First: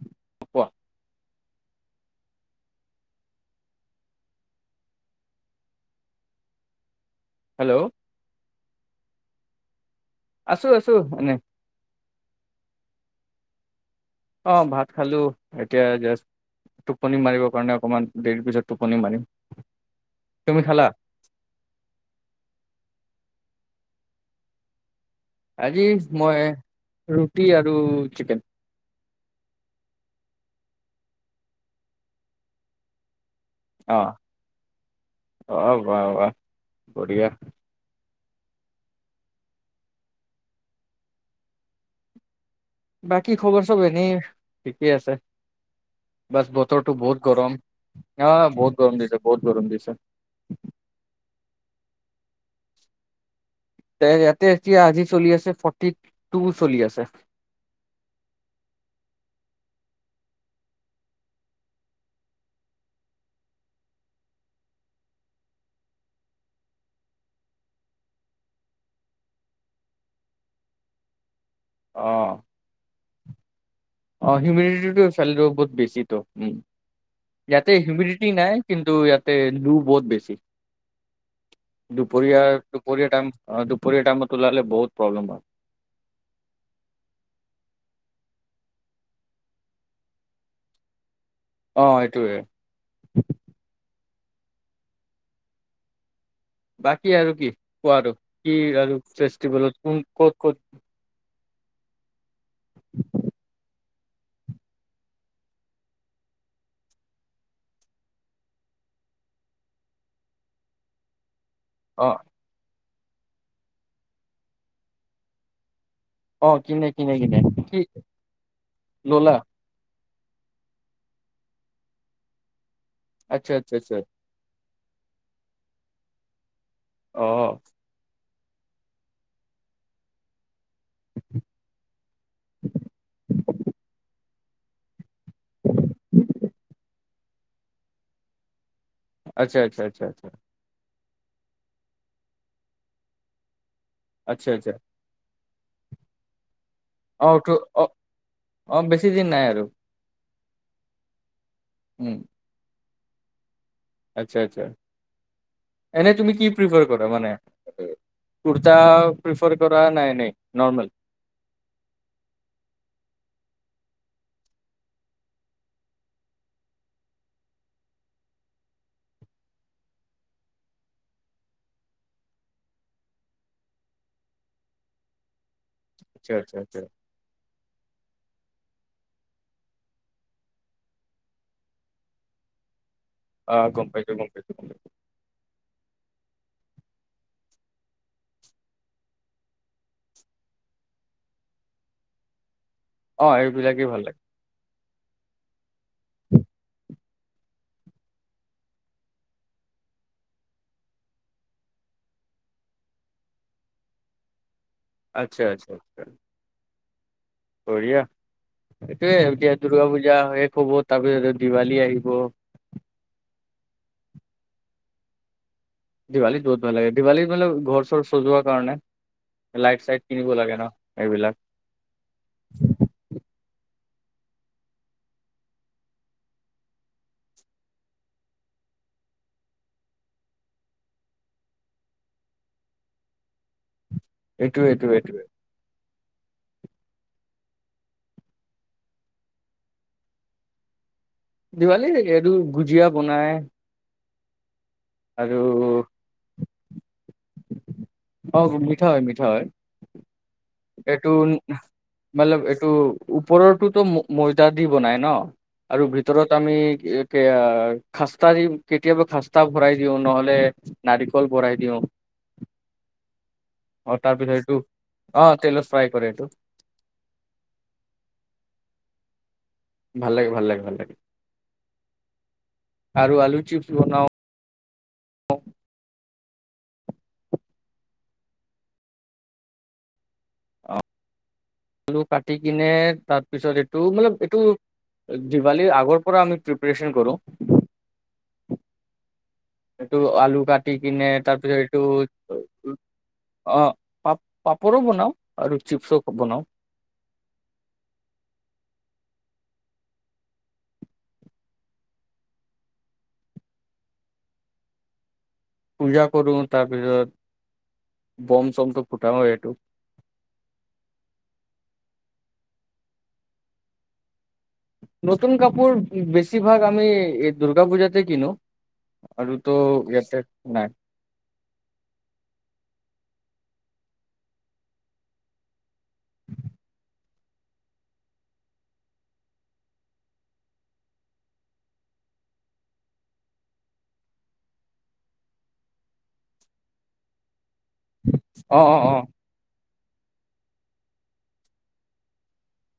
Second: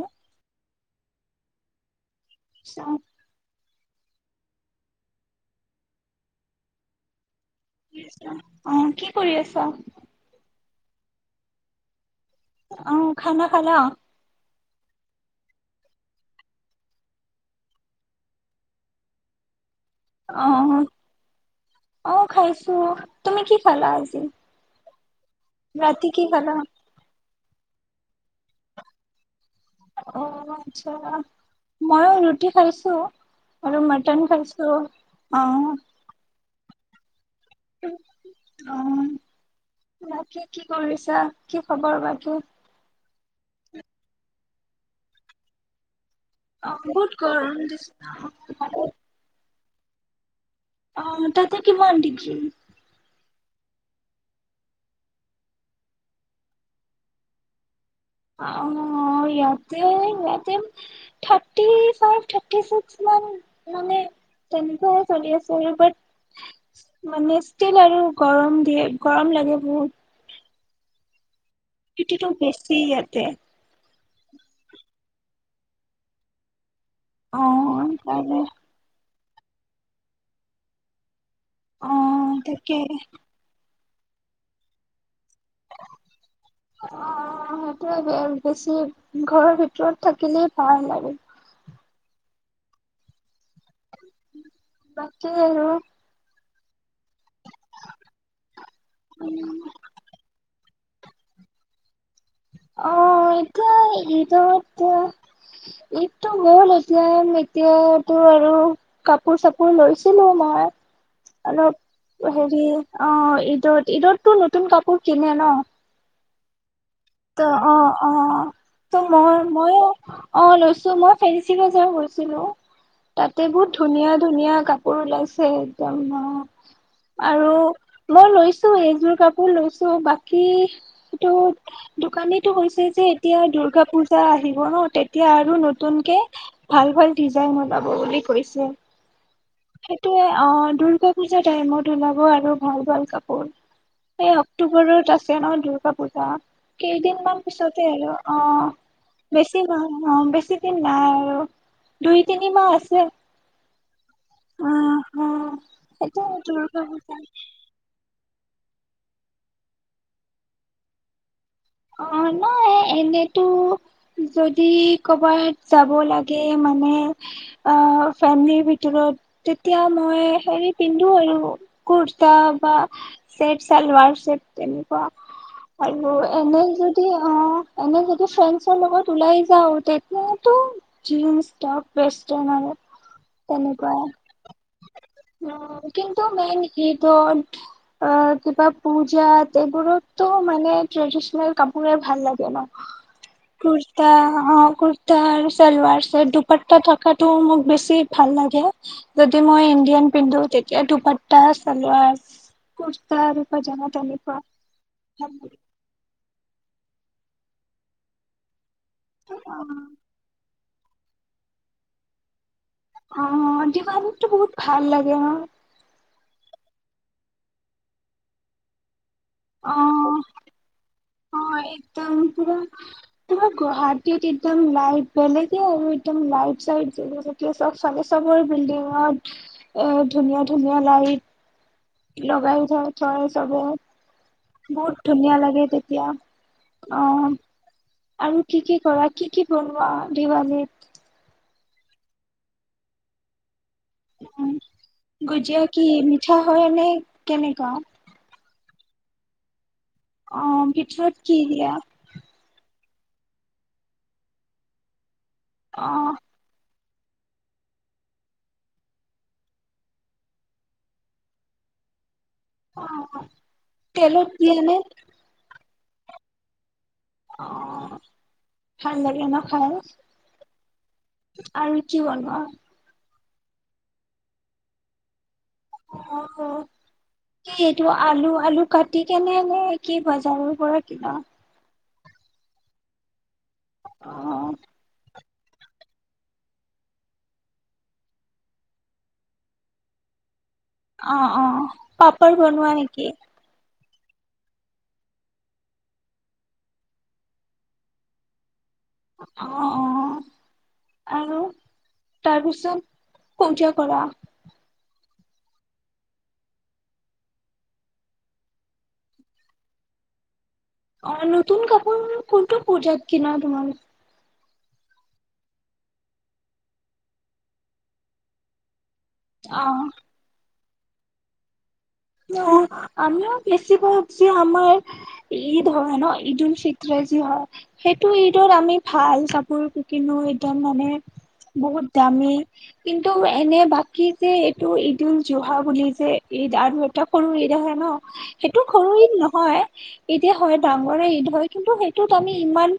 অ ক কোৱা চাত হেল্ল' অ কি? কি কৰি আছা? আছো আছো এনেই অ খানা খালা? অ ভাত খালোঁ এতিয়া জাষ্ট টোপনি মাৰিবৰ কাৰণে অকণমান দেৰি পিছত টোপনি মাৰিম অ তুমি খালা অ খাইছো তুমি কি খালা আজি? আজি ৰাতি কি মই খালা ৰুটি আৰু চিকেন অ আচ্ছা, মইয়ো ৰুটি খাইছো আৰু অ মটন খাইছো অ বাহ বাহ বঢ়িয়া অ বাকি কি কৰিছা? কি খবৰ বাকী বাকী খবৰ চব এনেই ঠিকেই আছে বাছ বতৰটো বহুত গৰম অহ বহুত গৰম দিছে বহুত গৰম দিছে আছা অহ তাতে কিমান ডিগ্ৰী? ইয়াতে এতিয়া আজি চলি আছে ফৰ্টি টু চলি আছে অ ইয়াতে ইয়াতে থাৰটিফাইভ-থাৰটিচিক্স মান মানে তেনেকে চলি আছে আৰু মানে ষ্টীল আৰু গৰম দিয়ে গৰম লাগে বহুত অ তিতিটো বেছি ইয়াতে অ হিউমিডিটিটো চালিটো ওপৰত বেছি তো উ ইয়াতে অ', হিউমডিটি সেইকাৰণে নাই কিন্তু ইয়াতে তে দূৰ বৰ বেছি অ', দুপৰীয়া তাকে দুপৰীয়া টাইম দু দূপুৰিয়াটাইমম তুলাৰিল বহু প্ৰব্ম্লে হয় অ সেইটোৱে ব বেছি ঘৰৰ ভিতৰত থাকিলেই ভাল আৰু অ এইটোৱে বাকী আৰু বাকী আৰু কি কোৱা আৰু কি আৰু ফেষ্টিভেলত কোন ক'ত ক'ত [unintelligible] অহ এতিয়া ঈদত এতিয়া ঈদতটো মল এতিয়া এতিয়াতো আৰু কাপোৰ চাপোৰ লৈছিলো মই অ অলপ হেৰি অ ঈদত ঈদততটো নতুন কাপোৰ কিনে ন। অ কিনে। কিনে কিনে ত অ কি অ ত ললা মই মই অ লৈছো মই ফেঞ্চি বজাৰ গৈছিলো। তাতে আচ্ছা বহুত আচ্ছা আচ্ছা ধুনীয়া ধুনীয়া ক কৰি লাইছে একদম অ আৰু মই লৈছো এইযোৰ কাপোৰ লৈছো বাকীটো দুৰ্গা পূজা আহিব ন? এতিয়া আৰু নতুনকে ভাল হয়। দিজাইন ওলাব বুলি কৈছে। আচ্ছা আচ্ছা আচ্ছা সেইটোয়ে আচ্ছা অ দুৰ্গা পূজা টাইমত ওলাব আৰু ভাল ভাল কাপোৰ। এই আচ্ছা আচ্ছা অক্টোবৰত আছে ন? দুৰ্গা পূজা অ কেইদিনমান ত পিছতে অ হলো অ দিন নাই বেছি আৰু ম অ বেছি দিন নাই আৰু উম দুই তিনি মাহ আছে। আচ্ছা, আচছা অ অ এনে সেইটো তুমি কি দুৰ্গা প্ৰিফাৰ কৰা পূজা মানে কুৰ্তা প্ৰিফাৰ কৰা নে নৰ্মেল? অ নাই এনেতো যদি কৰ'বাত যাব লাগে মানে ফেমিলিৰ ভিতৰত তেতিয়া মই হেৰি পিন্ধো আৰু কুৰ্তা বা চেট চেলবাৰ চেট তেনেকুৱা আৰু আচ্ছা আচ্ছা এনেই আচ্ছা যদি অ এনে যদি ফ্ৰেণ্ডছৰ লগত ওলাই যাওঁ তেতিয়া তো জিন্স টপ যেষ্টন আৰু আহ গম তেনেকুৱাই পাইছো গম পাইছো। উম কিন্তু মেইন সি ইদ হল কিবা পূজা এইবোৰতো মানে ট্ৰেডিচনেল কাপোৰে ভাল লাগে ন ক অ এইবিলাকেই ভাল কুত্তা লাগে অ ক কুৰতা আৰু চেলবাৰ চেত দুপাতা থকাটো মোক বেছি ভাল লাগে যদি মই ইণ্ডিয়ান পিন্ধো তেতিয়া দুপাটা চালাৰ কুৰ্তা আৰু পাজামা তেনেকুৱা ভাল আচ্ছা, আচ্ছা, আচ্ছা। বঢ়িয়া এইয়ে এতিয়া লাগে অ দুৰ্গা পূজা হয় হব তাৰপিছত দিৱালী আহিব। অ দিৱালীতো বহুত ভাল লাগে ন? দেৱালী বহুত ভাল লাগে। দেৱালী হ'লে ঘৰ চৰ সজোৱা কাৰনে। লাইট চাইট অ', কিনিব লাগে ন সেই বিলাক [unintelligible] হয় একদম পুৰা তোমাৰ গুৱাহাটীত একদম লাইট বেলেগে একদম লাইট চাইট জীয়া চব ফালে চবৰে বিল্ডিংত এ ধুনীয়া ধুনীয়া লাইট। লগাই [inaudible] চবে। এইটো এইটো বহুত এইটোৱে ধুনীয়া লাগে তেতিয়া। অ' আৰু কি কি কৰা কি কি বনোৱা দেৱালীত? দেৱালীত এইটো ভুজিয়া বনাই। উম, আৰু গুজিয়া কি মিঠা। হয় এনে কেনেকোৱা। অ গুৰ মিঠা হয় মিঠা হয়। অ', এইটো ভিতৰত কি দিয়া মতলব এইটো ওপৰতো ময়দা দি বনাই ন। আৰু অ', ভিতৰত আমি [unintelligible] খাস্তা দি কেতিয়াবা খাস্তা ভৰাই দিওঁ নহলে নাৰিকল ভৰাই দিওঁ। অ' অ'। অ তাৰ পিছত এইটো অ তেলচ। ফ্ৰাই কৰে এইটো। অ ভাল লাগে ন। হয় ভাল লাগে ভাল লাগে ভাল লাগে আৰু কি বনোৱা। আৰু আলু চিপছ বনাও। অ কি এইটো আলু আলু কাটি কেনে নেকি বজাৰৰ পৰা কিনা। আলু কাটি কিনে তাত পিছত এইটো অ মতলব এইটো। দেৱালীত আগৰ পৰা আমি প্ৰিপ্ৰেৰচণ কৰো। এইটো আলু কাট। টি কিনি অ অ তাৰপিছত এইটো পাপৰ বনোৱা নেকি অ পাপ পাপৰো বনাওঁ আৰু চিপছো বনাওঁ অ অ আৰু তাৰ পিছত উজ কৰা। পূজা কৰো তাৰপিছত বম চমটো ফুটাও এইটো অ নতুন কাপোৰ কোনটো পূজাত কিনা তোমালোকে। নতুন কাপোৰ বেছিভাগ আমি এই দুূৰ্গা পূজাতে কিনো। আৰু টো অ ইয়াতে নাই। অ আমিও বেছিভাগ যে আমাৰ ঈদ হয় ন ঈদল ফিত্ৰ যি হয় সেইটো ঈদত আমি ভাল কাপোৰ কিনো ঈদম মানে বহুত দামী কিন্তু এনে বাকী যে এইটো ঈদ উল জোহা বুলি যে ঈদ আৰু এটা কৰো এ হয় ন সেইটো অ অ অ সৰু নহয়। ঈদে হয় ডাঙৰে ঈদ হয় কিন্তু সেইটোত আমি ইমান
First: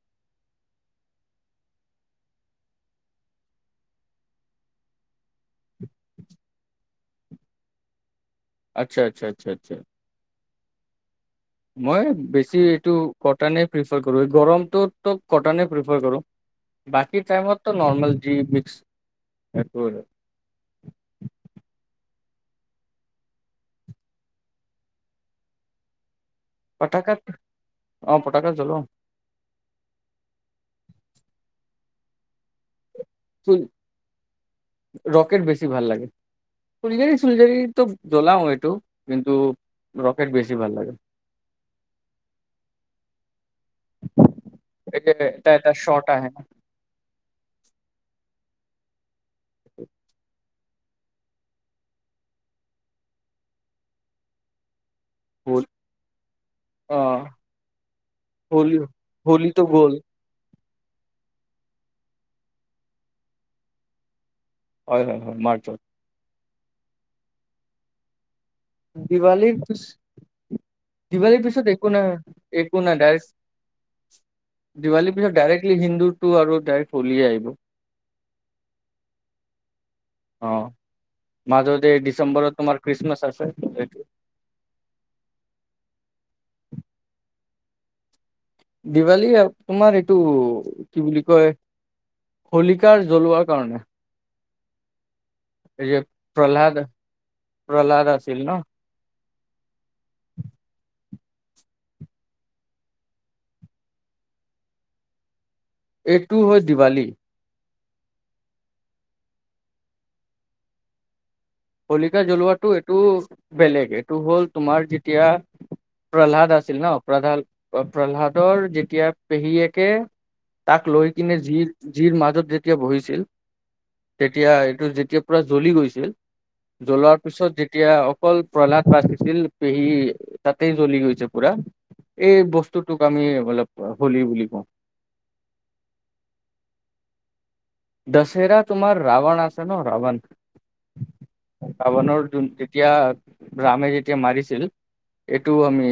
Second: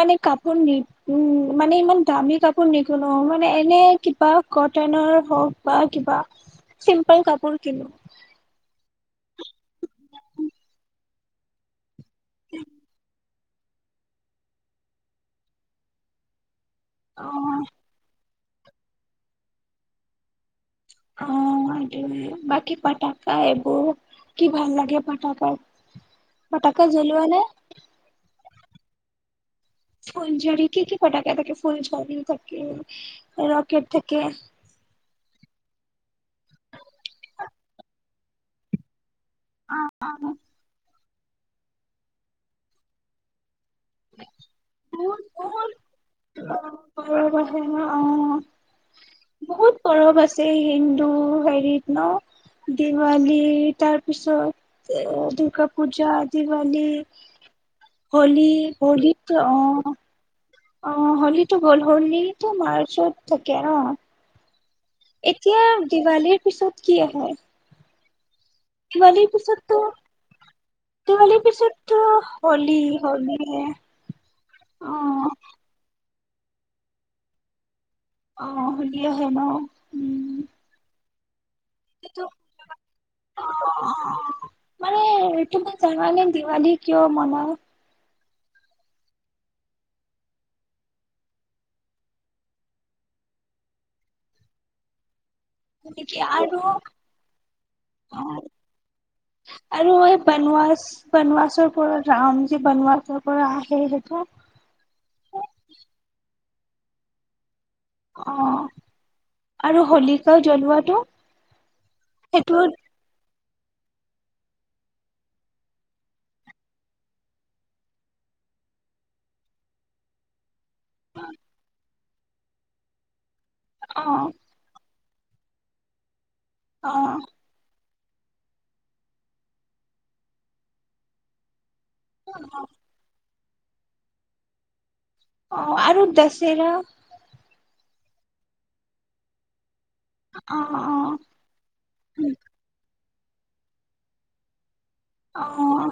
মানে কাপোৰ নি উম মানে ইমান দামী কাপোৰ নিকিনো মানে এনে কিবা কটনৰ হওক বা কিবা চিম্পল কাপোৰ কিনো। আচ্ছা আচ্ছা আচ্ছা আচ্ছা মই বেছি এইটো কটনে প্ৰিফাৰ কৰো এই গৰমটো কটনে প্ৰিফাৰ কৰো বাকী অ টাইমততো নৰ্মেল জি মিক্স অ সটো বাকী পটাকা এইবোৰ কি ভাল লাগে পটাকাৰ পতাকাত অ পতাকাত জ্বলো ফোল জৰি কি কি ফটকে থাকে ফোল জৰি থাকে ৰকেট থাকে ৰকেট বেছি ভাল লাগে ফুলজাৰী চুলজাৰি ত জ্বলাও এইটো কিন্তু ৰকেট বেছি ভাল লাগে এই যে বত এটা এটা শ্বট আহে কথা অ বহুত বৰফ আছে যে হিন্দু হেৰিত ন দিৱালী তাৰপিছত বহুত দুৰ্গা পূজা দিৱালী অ হলী হলিত হোলীটো গ'ল অ অ হলিতো হল হল তো মাৰ্চত থাকে ন হয় হয় হয় এতিয়া মাৰ্চত দিৱালীৰ পিছত কি হয় দিৱালীৰ পিছত টো দিৱালীৰ পিছত টো হলি একো নাই ডাইৰেক্ট হলি হে টো আৰু ডাই্ক হলিয়ে আহিব অ হলিয়ে হয় নহ অ মাজতে ডিচেম্বৰত তোমাৰ খ্ৰীষ্টমাছ আছে মানে এইু মা জালে দিৱালী কিয় মনাই দিৱালী তোমাৰ এইটো কি বুলি কয় হোলিকাৰ জ্বলোৱাৰ কাৰণে এই যে নেকি আৰু প্ৰহ্লাদ প্ৰহ্লাদ আছিল ন আৰু বনৱাসৰ পৰা ৰামজী বনৱাসৰ পৰা আহে সেইটো টো হল দিৱালী অ আৰু হলিকাও জ্বলোৱাতটো শলিকা জ্বলোৱাটো এইটো বেলেগ এইটো হ'ল তোমাৰ যেতিয়া প্ৰহ্লাদ আছিল ন প্ৰহ প্ৰহ্লাদৰ যেতিয়া পেহীয়েকে তাক লৈ কিনে যি যিৰ মাজত যেতিয়া বহিছিল অ তেতিয়া এইটো যেতিয়া পুৰা জ্বলি গৈছিল। অ জ্বলাৰ পিছত যেত তিয়া অকল প্ৰহ্লাদ বাচিছিল, পেহী তাতেই জ্বলি গৈছে পুৰা। এই বস্তুটোক আমি অলপ হলি বুলি কওঁ। অ, আৰু দছেৰা। দছেৰা তোমাৰ ৰাৱণ আছে ন ৰাৱন, অ অ ৰাৱনৰ যোন যেতিয়া ৰাামে যেতিয়া মাৰিছিল। অ এইটোও আমি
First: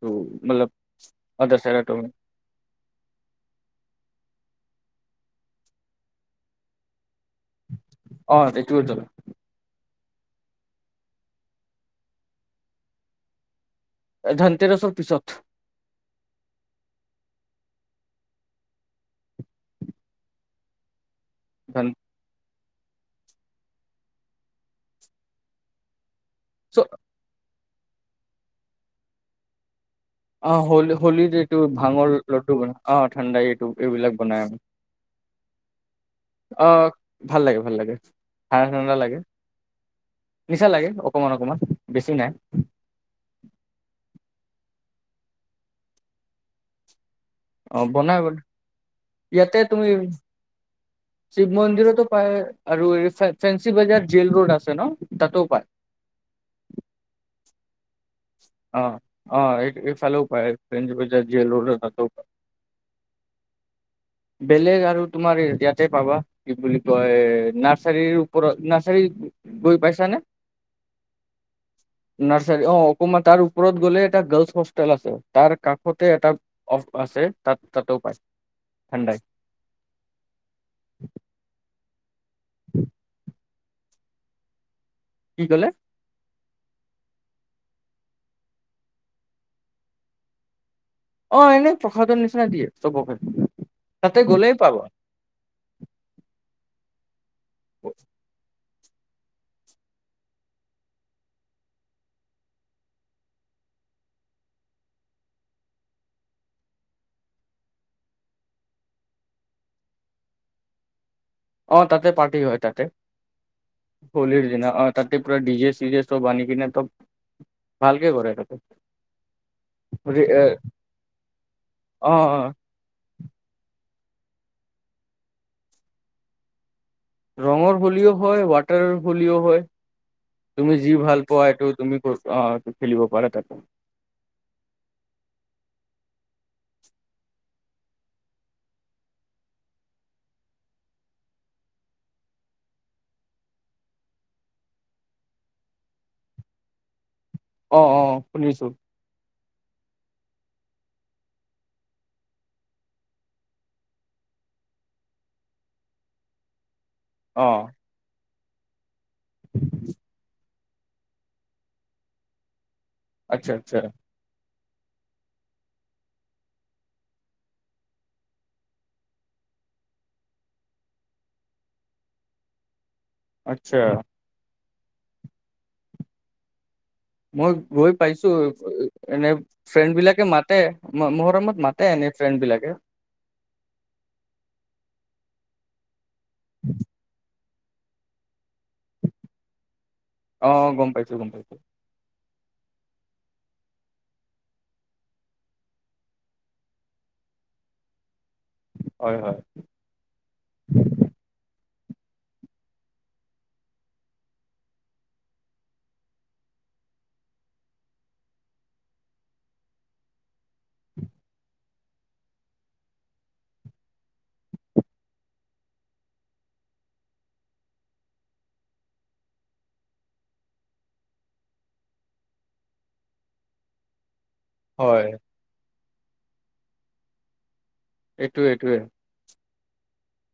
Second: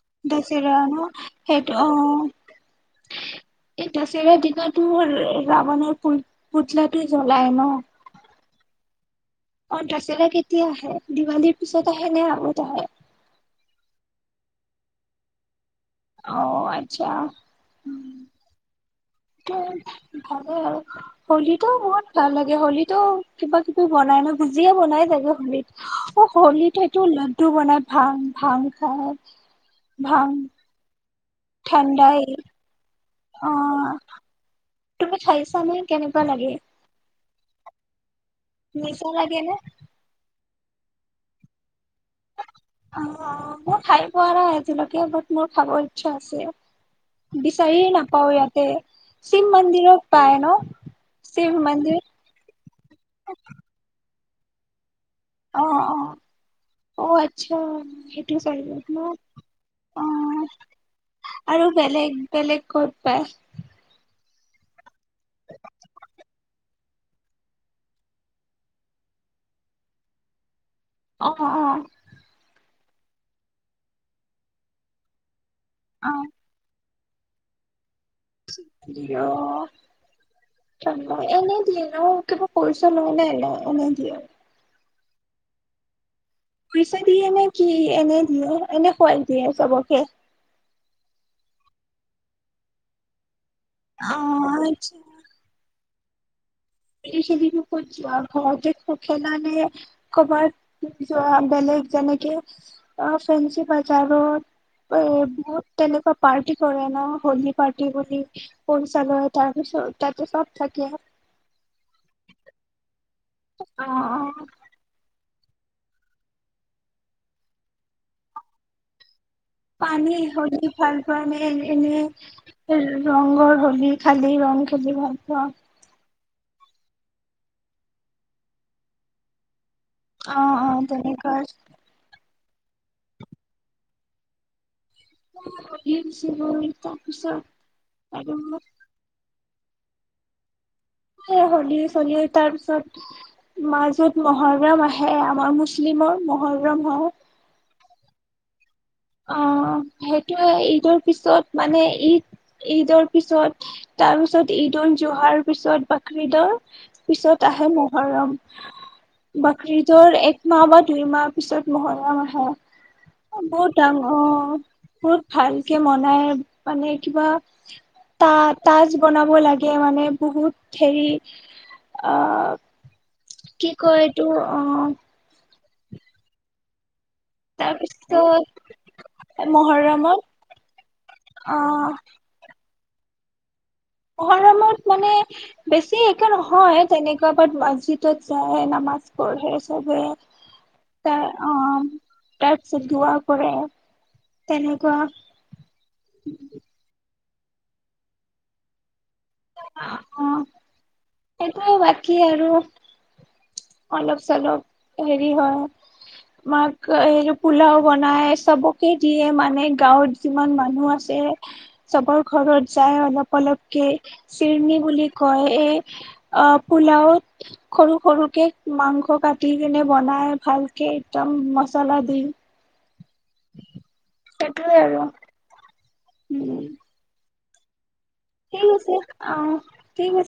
টো মতলব দছেৰা ন, সেইটো অ, এই দছেৰা দিনত তো ৰা ৰাৱণৰ পুই পুতলাটো জ্বলাই ন অ সটো জ্বলা অ দছেৰা কেতিয়া আহে, দিৱালীৰ পিছত আহে নে আগত আহে? এ ধন্ তেৰছৰ পিছত। অ আচ্ছা, উম তোঁ ভালে আৰু। হলীটো ধন মোৰ ভাল লাগ য়ে হলীটো কিবা কিবি বনাই ন, বুজিয়া বনাই চাগে হলীত। অ হলীত চ হেইটো লাড্ডু বনাই ভাং, ভাং খাই। ভাং অ হ'ল হলীৰ এইটো ভাঙৰ ঠাণ্ডাই লড্ডু বনা অ ঠাণ্ডাই এইটো অ' এইবিলাক বনাই আমি, তুমি খাইছানে কেনেকুৱা অ ভাল লাগে, ভাল লাগে। ঠাণ্ডা ঠাণ্ডা নিচা লাগে নে? নিচা লাগে, অকমান অকমান। বেছি নাই অ, মোৰ খাই পোৱা নাই বাকি মোৰ খাব ই চ্ছা আছে। অ বিচাৰিয়ে বনাই নাপাও বনাই। ইয়াতে শিৱ ইয়াতে তুমি মন্দিৰত পায় ন শিৱ মন্দিৰতো পায়, আৰু এই ফে ফেঞ্চি বাজাৰ জেল ৰোড আছে ন তাতো অ, পায় অ অ এ আচ্ছা। সেইটো অ চাইদত ন, অ অ এইফালেও পায় ফেঞ্চি বজাৰ জেল আৰু ৰোড তাতো বেলেগ বেলেগ কত পায়? বেলেগ আৰু তোমাৰ ইয়াতে পাবা, কি বুলি কয় নাৰ্চাৰীৰ ওপৰত, নাৰ্চাৰী গৈ পাইছানে অ', অ', নাৰচাৰি, অ। সোমা তাৰ ওপৰত গ'লে এটা গাৰ্লছ হোষ্টেল আছে। তাৰ অ কাষতে এটা আছে, তাত তাতো পায়। ঠাণ্ডাই ইয এনে দিয়ে। কেৱল পইচা লৈহে এৰেন? নিদিয়ে দৃ কি কলে? পইচা দিয়ে নে কি এনে দিয়ে এনে খুৱাই দিয়ে চবকে অ' এনেই প্ৰসাদৰ নিচিনা দিয়ে, চবকে। তাতে গ'লেই অ' পাবা আচ্ছা এই খিনিত ক'ত যোৱা ঘৰতে পখিলা দিয়ে ক'বাত যোৱা, বেলেগ যেনেকে ফেঞ্চি বজাৰত এ বহুত তেনেকুৱা পাৰ্টি কৰে ন হলি পাৰ্টি বুলি পইচালয় তাৰ পিছত তাতে চব থাকে। অ তাতে পাৰ্টি হয়। তাতে অ', অ', হলীৰ দিনা, অ' তাতো- পোৰা ডিজে চিজে চব আনি কিনে তব ভালকে কৰে তাতে। পানী অ হলী খেলবানে অনেই এনে অ ৰঙৰ হলী খালি ৰং খেলি ভাল পাওঁ ৰংৰ বুলিয কয় । ৱাটাৰৰ হোলীও হয়। অ অ তুমি যি ভাল তেনেকুৱা পোৱা এইটো তুমি ক অ' খেলিব পাৰে তাতে ইন চোৱাই তাৰপিছত আৰু হলী চলি তাৰ পিছত মাজত মহৰম আহে, আমাৰ মুছলিমৰ মহৰম হয়। অ' অ' শুনিছো অ' সেইটোৱে ঈদৰ পিছত মানে ঈদ ঈদৰ পিছত, তাৰপিছত ঈদোত জহাৰ পিছত বাকঈদৰ অ পিছত আহে মহৰম বাকঈদৰ এক মা বা দুই মাহ পিছত মহৰম আহে। আচ্ছা বহুত আচ্ছা। ডাঙৰ অ বহুত ভালকে মনাই, মানে কিবা তা তাজ বনাব লাগে, মানে বহুত হেৰি আ কি আচ্ছা কয় এইটো অ' মই গৈ পাইছো তাৰপিছত এনে ফ্ৰেণ্ড মহৰমত বিলাকে মাতে, অ মৰমত মাতে এনে ফ্ৰেণ্ড বিলাকে। মহৰমত মানে বেছি এ একে নহয় তেনেকুৱা প আজিটো যায় নামাজ পঢ়ে চবে অ গম পাইছো গম তাই অ পাইছো তাই চিলোৱা কৰে তেনেকুৱা হয় হয় উম সেইটো বাকী আৰু অলপ চলপ হেৰি হয় মাক এই পোলাও বনাই চবকে দিয়ে মানে গাঁৱত যিমান মানুহ আছে চবৰ ঘৰত যায় অলপ অলপকে চিৰণী বুলি কয় এই অ পোলাওত সৰু সৰুকে মাংস কাটি কিনে বনাই ভালকে একদম মচলা দি সেতুৱে‌ হয় আৰু উম এইটোয়ে ঠিক এইটোয়ে আছে অ ঠিক আছে